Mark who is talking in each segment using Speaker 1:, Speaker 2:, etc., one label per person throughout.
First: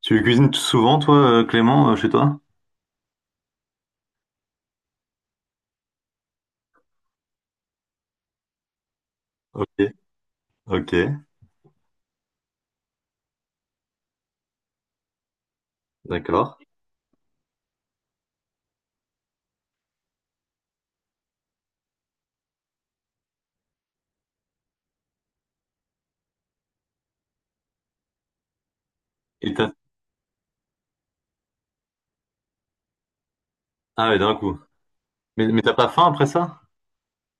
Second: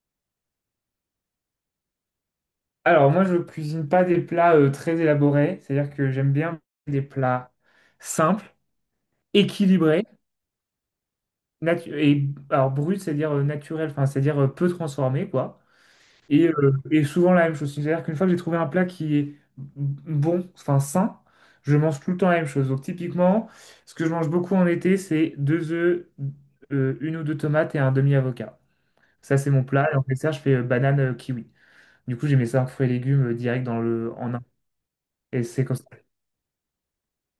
Speaker 1: Tu cuisines souvent, toi, Clément, chez toi?
Speaker 2: Alors, moi, je cuisine pas des plats très élaborés, c'est-à-dire que j'aime bien des plats simples,
Speaker 1: Ok,
Speaker 2: équilibrés,
Speaker 1: ok,
Speaker 2: et alors brut, c'est-à-dire naturel, enfin, c'est-à-dire peu transformé, quoi. Et,
Speaker 1: d'accord.
Speaker 2: euh, et souvent la même chose. C'est-à-dire qu'une fois que j'ai trouvé un plat qui est bon, enfin sain, je mange tout le temps la même chose. Donc, typiquement, ce que je mange beaucoup en été, c'est deux œufs, une ou deux tomates et un demi-avocat. Ça, c'est
Speaker 1: Et
Speaker 2: mon
Speaker 1: t'as...
Speaker 2: plat. Et en dessert, je fais banane kiwi. Du coup, j'ai mes cinq fruits et légumes direct
Speaker 1: Ah ouais,
Speaker 2: en
Speaker 1: d'un
Speaker 2: un.
Speaker 1: coup.
Speaker 2: Et
Speaker 1: Mais
Speaker 2: c'est
Speaker 1: t'as
Speaker 2: comme ça.
Speaker 1: pas faim après ça?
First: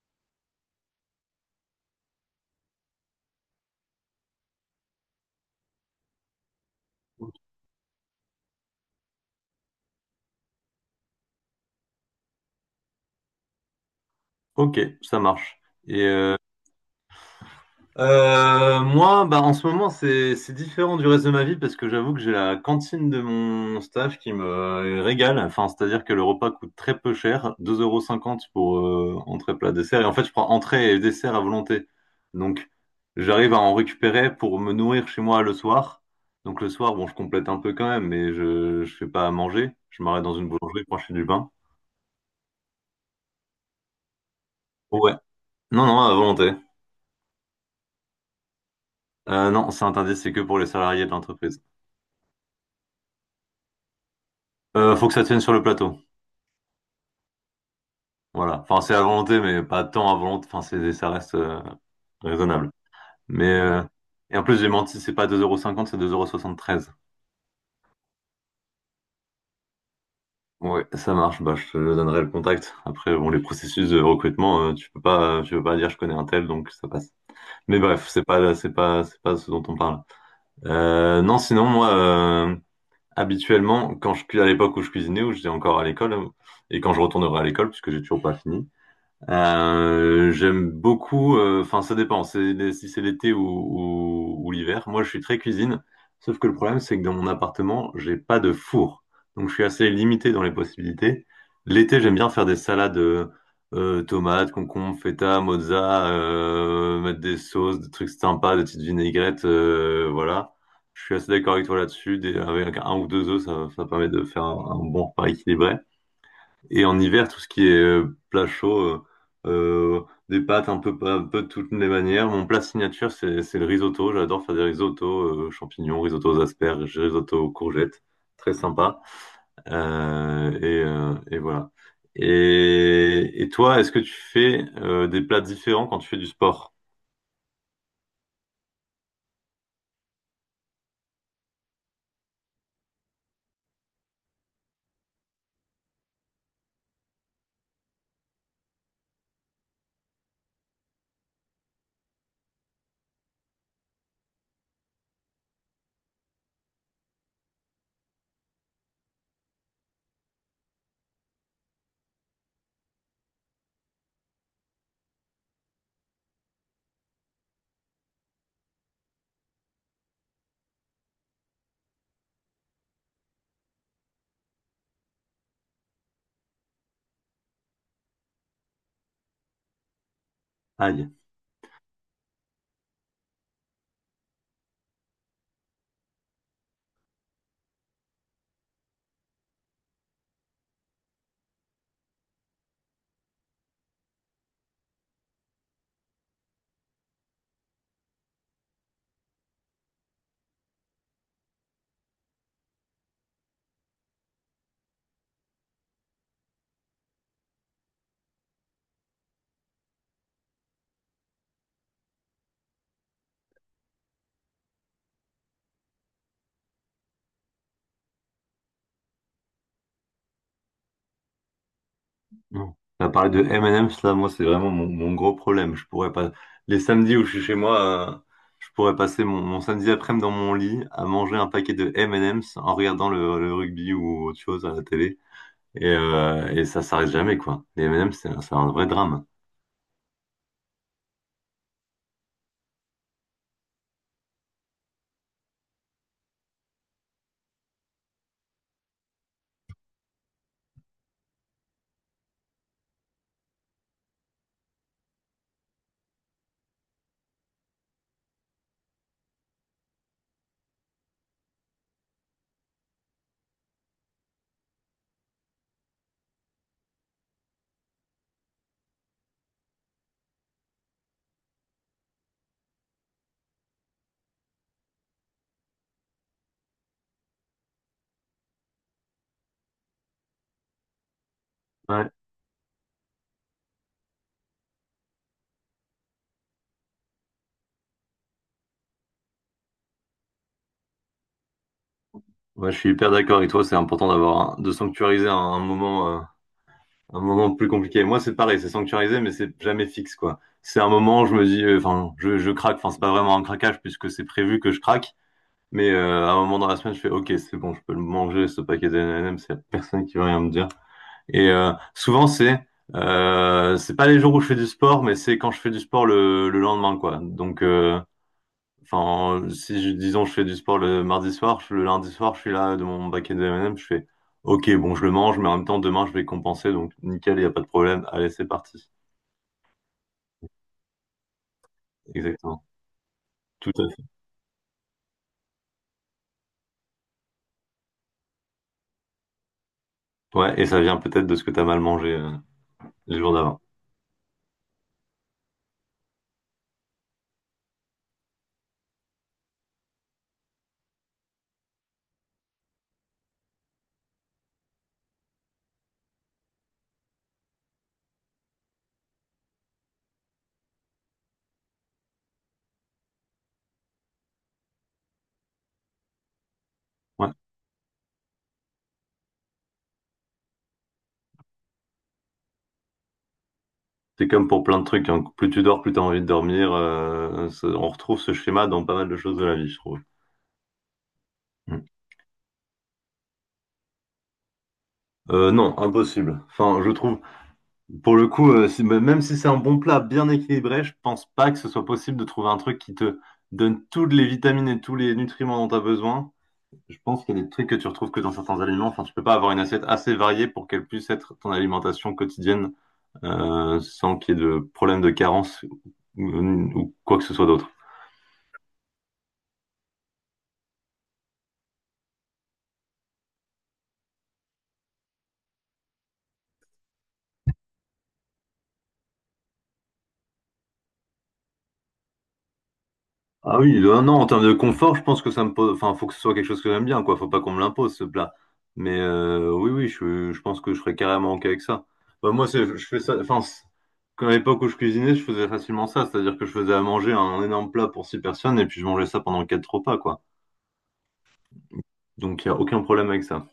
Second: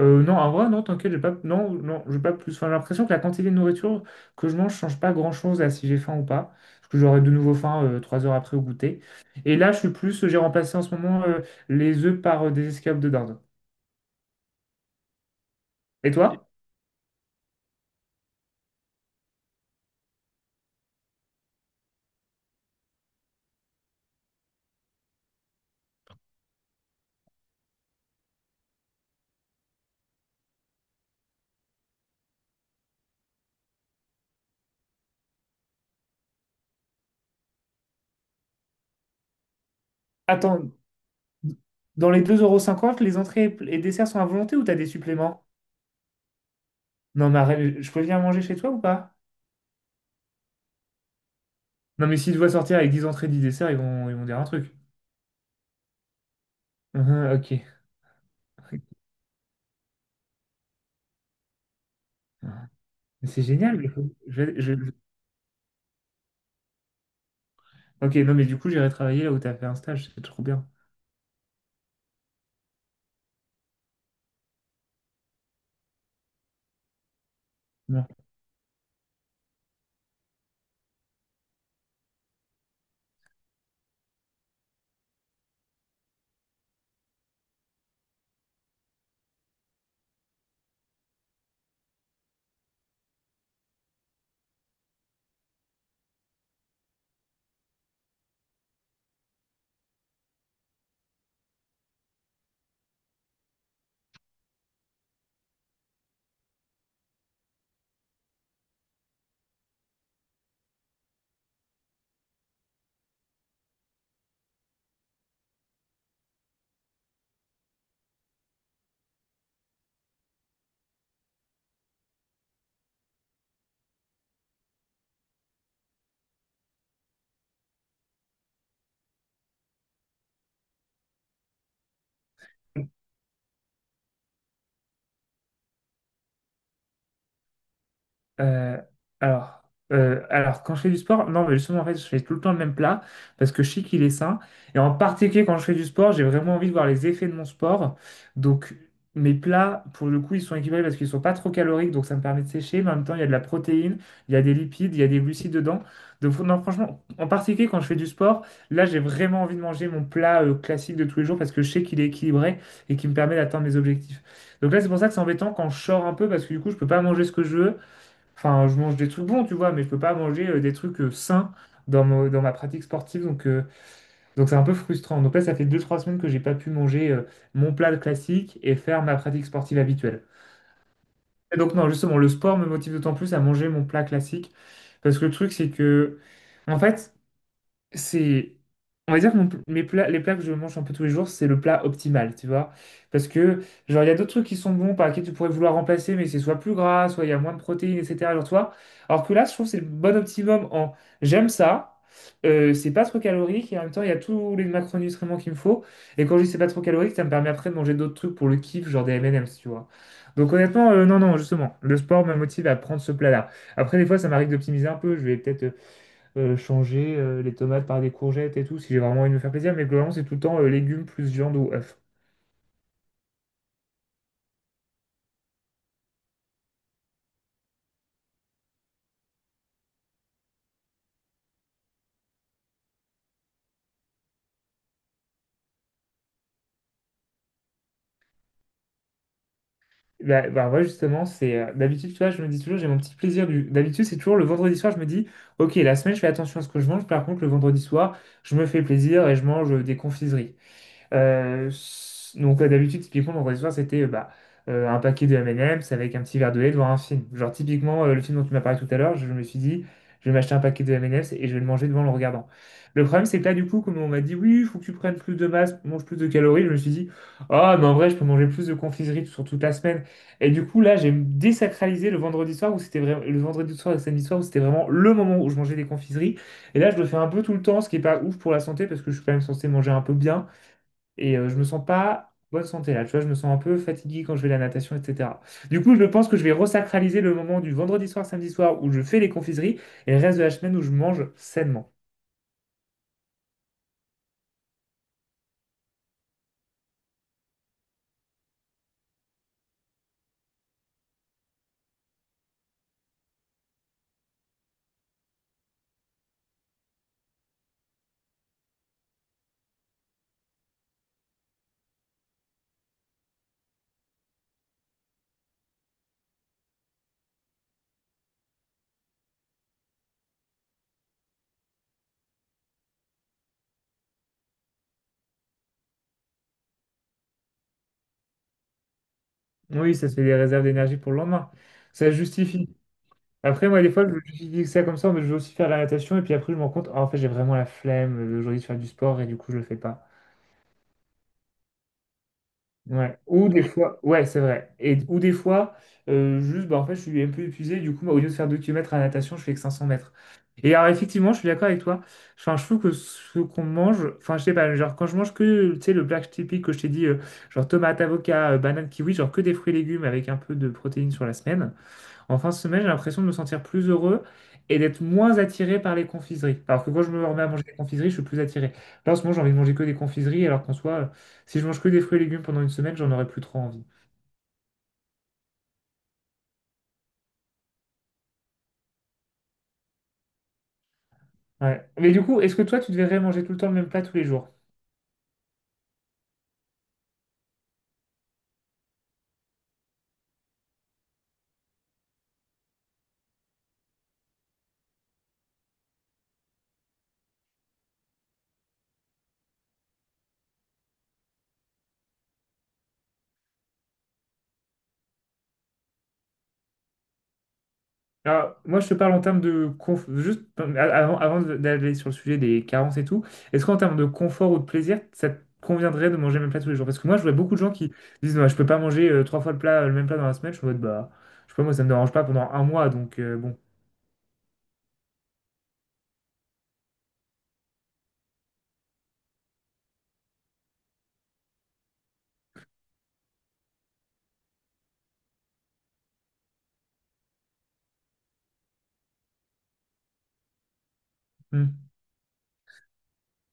Speaker 2: Non, en vrai, non, t'inquiète, j'ai pas, non, non, j'ai pas plus. Enfin, j'ai l'impression que la quantité de nourriture que je mange change pas grand-chose à si j'ai faim ou pas. Parce que j'aurai de nouveau faim 3 heures après au goûter. Et là, je suis plus, j'ai remplacé en ce moment les œufs par des escalopes de dinde.
Speaker 1: Ok, ça marche. Et,
Speaker 2: Et
Speaker 1: euh,
Speaker 2: toi?
Speaker 1: Moi, bah, en ce moment, c'est différent du reste de ma vie parce que j'avoue que j'ai la cantine de mon staff qui me régale. Enfin, c'est-à-dire que le repas coûte très peu cher, 2,50 € pour entrée, plat, dessert. Et en fait, je prends entrée et dessert à volonté. Donc, j'arrive à en récupérer pour me nourrir chez moi le soir. Donc, le soir, bon, je complète un peu quand même, mais je fais pas à manger. Je m'arrête dans une
Speaker 2: Attends,
Speaker 1: boulangerie pour acheter du pain.
Speaker 2: dans les deux euros, cinquante, les entrées et desserts sont à volonté ou t'as des
Speaker 1: Ouais.
Speaker 2: suppléments?
Speaker 1: Non, non, à volonté.
Speaker 2: Non, mais arrête, je peux venir manger chez toi ou pas?
Speaker 1: Non, c'est interdit, c'est que pour les salariés de l'entreprise.
Speaker 2: Non, mais s'ils doivent sortir avec 10 entrées, 10 desserts, ils vont dire un truc.
Speaker 1: Faut que ça tienne sur le plateau.
Speaker 2: Uhum, ok.
Speaker 1: Voilà. Enfin, c'est à volonté, mais pas tant à volonté. Enfin, c'est, ça reste raisonnable.
Speaker 2: C'est
Speaker 1: Mais
Speaker 2: génial.
Speaker 1: euh, et en plus, j'ai
Speaker 2: Je vais
Speaker 1: menti, c'est pas 2,50 euros, cinquante, c'est 2,73 euros. Soixante-treize.
Speaker 2: Ok, non, mais du coup, j'irai travailler là où tu as fait un stage, c'est trop bien.
Speaker 1: Ouais, ça marche. Bah, je te donnerai le contact. Après, bon, les processus de recrutement, tu peux pas dire je connais un tel, donc ça passe. Mais
Speaker 2: Non.
Speaker 1: bref, c'est pas ce dont on parle. Non, sinon, moi, habituellement, à l'époque où je cuisinais, où j'étais encore à l'école, et quand je retournerai à l'école, puisque j'ai toujours pas fini. J'aime beaucoup, enfin ça dépend, c'est, si c'est l'été ou, ou l'hiver. Moi je suis très cuisine, sauf que le problème c'est que dans mon appartement, j'ai pas de four. Donc je suis assez limité dans les possibilités. L'été j'aime bien faire des salades tomates, concombres, feta, mozza, mettre des sauces, des trucs sympas, des petites vinaigrettes, voilà. Je suis assez d'accord avec toi là-dessus, avec un ou deux œufs, ça permet de faire un bon repas équilibré. Et en hiver, tout ce qui est plat chaud, euh, des pâtes un peu de toutes les manières. Mon plat signature, c'est le risotto. J'adore faire des risottos, champignons, risotto aux asperges, risotto aux courgettes. Très sympa. Et voilà. Et toi, est-ce que tu fais des plats différents quand tu fais du sport?
Speaker 2: Euh, alors, alors, quand je fais du sport, non, mais justement, en fait, je fais tout le temps le même plat parce que je sais qu'il est sain. Et en particulier, quand je fais du sport, j'ai vraiment envie de voir les effets de mon sport. Donc, mes plats, pour le coup, ils sont équilibrés parce qu'ils sont pas trop caloriques, donc ça me permet de sécher. Mais en même temps, il y a de la protéine, il y a des lipides, il y a des glucides dedans. Donc, non, franchement, en particulier, quand je fais du sport, là, j'ai vraiment envie de manger mon plat classique de tous les jours parce que je sais qu'il est équilibré et qu'il me permet d'atteindre mes objectifs. Donc là, c'est pour ça que c'est embêtant quand je sors un peu parce que du coup, je peux pas manger ce que je veux. Enfin, je mange des trucs bons, tu vois, mais je peux pas manger des trucs sains dans ma pratique sportive. Donc, c'est un peu frustrant. Donc là, ça fait deux trois semaines que j'ai pas pu manger mon plat classique et faire ma pratique sportive habituelle.
Speaker 1: Aïe.
Speaker 2: Et donc non, justement, le sport me motive d'autant plus à manger mon plat classique. Parce que le truc, c'est que, en fait, c'est, on va dire que mon pl- mes plats les plats que je mange un peu tous les jours, c'est le plat optimal, tu vois. Parce que, genre, il y a d'autres trucs qui sont bons par lesquels tu pourrais vouloir remplacer, mais c'est soit plus gras, soit il y a moins de protéines, etc., genre toi. Alors que là, je trouve que c'est le bon optimum en, j'aime ça, c'est pas trop calorique et en même temps il y a tous les macronutriments qu'il me faut. Et quand je dis c'est pas trop calorique, ça me permet après de manger d'autres trucs pour le kiff, genre des M&M's, tu vois. Donc honnêtement, non non, justement le sport me motive à prendre ce plat-là. Après, des fois, ça m'arrive d'optimiser un peu, je vais peut-être changer les tomates par des courgettes et tout, si j'ai vraiment envie de me faire plaisir. Mais globalement, c'est tout le temps légumes plus viande ou œufs.
Speaker 1: Non. Tu parlé de M&M's, là, moi, c'est vraiment mon gros problème. Je pourrais pas... Les samedis où je suis chez moi, je pourrais passer mon samedi après-midi dans mon lit à manger un paquet de M&M's en regardant le rugby ou autre chose à la télé. Et ça s'arrête jamais, quoi. Les M&M's, c'est un vrai drame.
Speaker 2: Bah, bah ouais, justement, c'est d'habitude, tu vois, je me dis toujours, j'ai mon petit plaisir du. D'habitude, c'est toujours le vendredi soir, je me dis, ok, la semaine, je fais attention à ce que je mange. Par contre, le vendredi soir, je me fais plaisir et je mange des confiseries. Euh, donc, d'habitude, typiquement, mon réseau c'était un paquet de M&M's avec un petit verre de lait devant un film. Genre typiquement, le film dont tu m'as parlé tout à l'heure, je me suis dit, je vais m'acheter un paquet de M&M's et je vais le manger devant le regardant. Le problème, c'est que là, du coup, comme on m'a dit, oui, il faut que tu prennes plus de masse, mange plus de calories, je me suis dit, ah, mais en vrai, je peux manger plus de confiserie sur toute la semaine. Et du coup, là, j'ai désacralisé le vendredi soir où c'était vraiment le vendredi soir et le samedi soir où c'était vraiment le moment où je mangeais des confiseries. Et là, je le fais un peu tout le temps, ce qui est pas ouf pour la santé parce que je suis quand même censé manger un peu bien. Et je me sens
Speaker 1: Ouais,
Speaker 2: pas en bonne santé là, tu vois, je me sens un peu fatigué quand je vais à la natation, etc. Du coup, je pense que je vais resacraliser le moment du vendredi soir, samedi soir où je fais les confiseries et le reste de la semaine où je mange sainement.
Speaker 1: ouais, je suis hyper d'accord avec toi. C'est important d'avoir de sanctuariser un moment, un moment plus compliqué. Moi, c'est pareil, c'est sanctuarisé, mais c'est jamais fixe, quoi. C'est un moment où je me dis, enfin, je craque. Enfin, c'est pas vraiment un craquage puisque c'est prévu que je craque. À un moment dans la semaine, je fais, OK, c'est bon, je peux le manger, ce paquet de M&M, c'est la personne qui va rien me dire. Souvent, c'est c'est pas les jours où je fais du sport, mais c'est quand je fais du sport le lendemain, quoi. Donc, enfin, si je, disons, je fais du sport le mardi soir, le lundi soir, je suis là de mon paquet de M&M, je fais, OK, bon, je le mange, mais en même temps, demain, je vais compenser, donc nickel, il n'y a pas de problème. Allez, c'est parti.
Speaker 2: Oui, ça se fait des réserves d'énergie pour le lendemain. Ça se
Speaker 1: Exactement.
Speaker 2: justifie. Après,
Speaker 1: Tout
Speaker 2: moi,
Speaker 1: à
Speaker 2: des
Speaker 1: fait.
Speaker 2: fois, je justifie ça comme ça, mais je vais aussi faire la natation et puis après, je me rends compte, ah, en fait, j'ai vraiment la flemme aujourd'hui de faire du sport et du coup, je le fais pas.
Speaker 1: Ouais, et ça vient peut-être de ce que t'as mal mangé les
Speaker 2: Ouais.
Speaker 1: jours
Speaker 2: Ou
Speaker 1: d'avant.
Speaker 2: des fois, ouais, c'est vrai. Et, ou des fois, juste, bah, en fait, je suis un peu épuisé. Du coup, moi, au lieu de faire 2 kilomètres à la natation, je fais que 500 mètres. Et alors, effectivement, je suis d'accord avec toi. Enfin, je trouve que ce qu'on mange, enfin, je sais pas, genre, quand je mange que, tu sais, le black typique que je t'ai dit, genre tomate, avocat, banane, kiwi, genre que des fruits et légumes avec un peu de protéines sur la semaine. En fin de semaine, j'ai l'impression de me sentir plus heureux et d'être moins attiré par les confiseries. Alors que quand je me remets à manger des confiseries, je suis plus attiré. Là, en ce moment, j'ai envie de manger que des confiseries, alors qu'en soi, si je mange que des fruits et légumes pendant une semaine, j'en aurais plus trop envie.
Speaker 1: C'est comme pour plein de trucs, hein. Plus tu dors, plus tu as envie de dormir. On retrouve ce schéma dans pas mal de choses de la vie, je trouve. Mm.
Speaker 2: Ouais. Mais du coup, est-ce que toi, tu devrais manger tout le temps le même plat tous les jours?
Speaker 1: Non, impossible. Enfin, je trouve, pour le coup, même si c'est un bon plat bien équilibré, je pense pas que ce soit possible de trouver un truc qui te donne toutes les vitamines et tous les nutriments dont tu as besoin. Je pense qu'il y a des trucs que tu retrouves que dans certains aliments. Enfin, tu peux pas avoir une assiette assez variée pour qu'elle puisse être ton alimentation quotidienne, sans qu'il y ait de problème de carence ou quoi que ce soit d'autre.
Speaker 2: Alors, moi, je te parle en termes de juste avant d'aller sur le sujet des carences et tout, est-ce qu'en termes de confort ou de plaisir, ça te conviendrait de manger le même plat tous les jours? Parce que moi, je vois beaucoup de gens qui disent, non, je peux pas manger trois fois le même plat dans la semaine. Je suis en mode, bah, je sais pas, moi, ça me dérange pas pendant un mois, donc bon.
Speaker 1: Ah oui, le 1 an en termes de confort, je pense que ça me pose. Enfin, faut que ce soit quelque chose que j'aime bien, quoi. Faut pas qu'on me l'impose, ce plat. Oui, oui, je pense que je serais carrément OK avec ça. Bah, moi, c'est, je fais ça. Enfin, quand à l'époque où je cuisinais, je faisais facilement ça. C'est-à-dire que je faisais à manger un énorme plat pour six personnes et puis je mangeais ça pendant quatre repas, quoi.
Speaker 2: Mmh.
Speaker 1: Donc, il n'y a aucun problème avec ça.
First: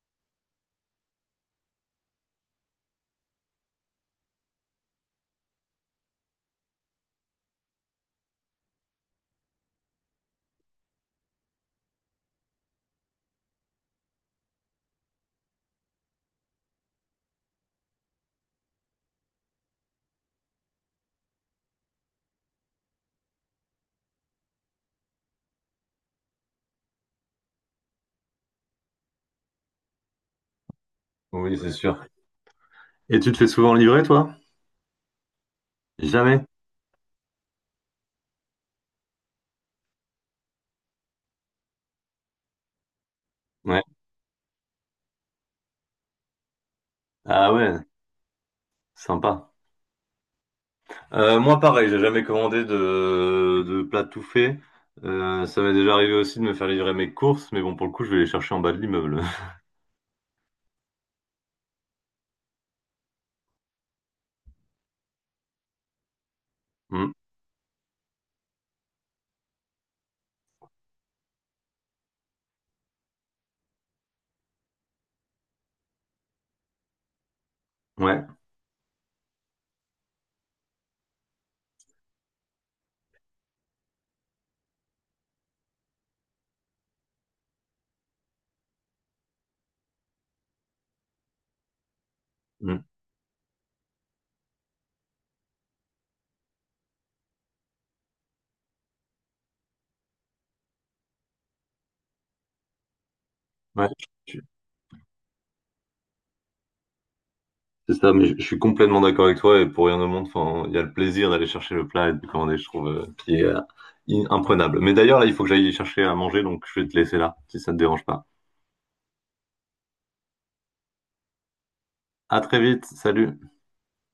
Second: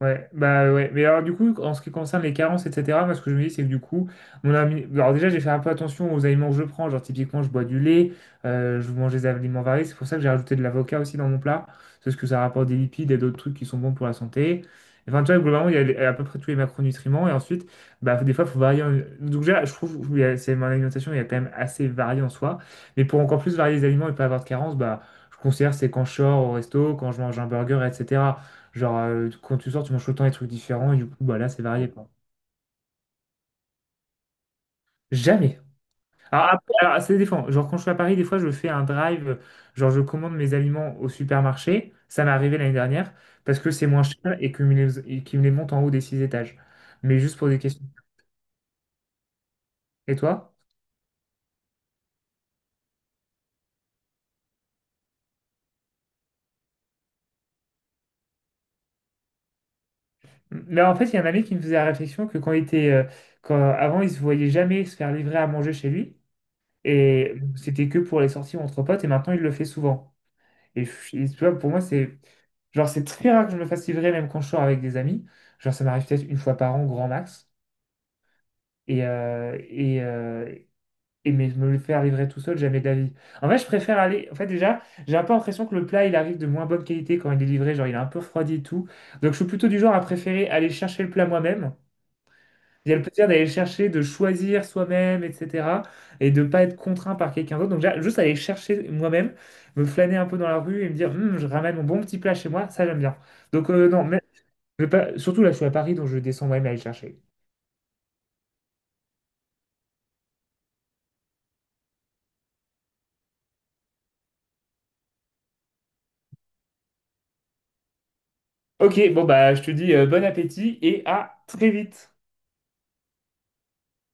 Speaker 2: Ouais, bah ouais. Mais alors du coup, en ce qui concerne les carences, etc., moi ce que je me dis, c'est que du coup, mon ami... Alors déjà, j'ai fait un peu attention aux aliments que je prends. Genre typiquement, je bois du lait, je mange des aliments variés. C'est pour ça que j'ai rajouté de l'avocat aussi dans mon plat. Parce que ça rapporte des lipides et d'autres trucs qui sont bons pour la santé. Enfin, tu vois, globalement, il y a les- à peu près tous les macronutriments. Et ensuite, bah, des fois, il faut varier. Donc déjà, je trouve que c'est mon alimentation, il y a quand même assez varié en soi. Mais pour encore plus varier les aliments et pas avoir de carences, bah, je considère que c'est quand je sors au resto, quand je mange un burger, etc. Genre, quand tu sors, tu manges tout le temps des trucs différents, et du coup, bah là,
Speaker 1: Oui,
Speaker 2: c'est
Speaker 1: c'est
Speaker 2: varié,
Speaker 1: sûr.
Speaker 2: quoi.
Speaker 1: Et tu te fais souvent livrer, toi?
Speaker 2: Jamais.
Speaker 1: Jamais.
Speaker 2: Alors, après, alors, ça dépend. Genre, quand je suis à Paris, des fois, je fais un drive, genre, je commande mes aliments au supermarché. Ça m'est arrivé l'année dernière, parce que
Speaker 1: Ouais.
Speaker 2: c'est moins cher et qu'ils me les montent en haut des six étages. Mais juste pour
Speaker 1: Ah
Speaker 2: des
Speaker 1: ouais,
Speaker 2: questions.
Speaker 1: sympa.
Speaker 2: Et toi?
Speaker 1: Moi, pareil, j'ai jamais commandé de plat tout fait. Ça m'est déjà arrivé aussi de me faire livrer mes courses, mais bon, pour le coup, je vais les chercher en bas de l'immeuble.
Speaker 2: Mais en fait, il y a un ami qui me faisait la réflexion que quand, avant, il se voyait jamais se faire livrer à manger chez lui.
Speaker 1: Hmm.
Speaker 2: Et c'était que pour les sorties entre potes, et maintenant, il le fait souvent. Et tu vois, pour moi, c'est genre c'est très rare que je me fasse livrer, même quand je sors avec des amis. Genre, ça m'arrive peut-être une fois par an, grand max.
Speaker 1: Ouais,
Speaker 2: Et, euh, et, euh, et mais me le faire livrer tout seul, jamais d'avis. En fait, je préfère aller. En fait, déjà, j'ai un peu l'impression que le plat, il arrive de moins bonne qualité quand il est livré. Genre, il est un peu refroidi et tout. Donc, je suis plutôt du genre à préférer aller chercher le plat moi-même.
Speaker 1: Hmm.
Speaker 2: Il y a le plaisir d'aller chercher, de choisir soi-même, etc. Et de ne pas être contraint par quelqu'un d'autre. Donc, juste aller chercher moi-même, me flâner un peu dans la rue et me dire, hum, je ramène mon bon petit plat chez moi, ça j'aime bien. Donc,
Speaker 1: Ouais,
Speaker 2: euh, non, mais,
Speaker 1: je- je-
Speaker 2: mais pas, surtout là, je suis à Paris, donc je descends moi-même aller le chercher.
Speaker 1: c'est ça, mais je suis complètement d'accord avec toi, et pour rien au monde, enfin, il y a le plaisir d'aller chercher le plat et de le commander, je trouve, qui est imprenable. Mais d'ailleurs, là, il faut que j'aille chercher à manger, donc je vais te laisser là, si ça te dérange pas.
Speaker 2: Ok, bon, bah, je te dis bon appétit et à très vite.
Speaker 1: À très vite, salut!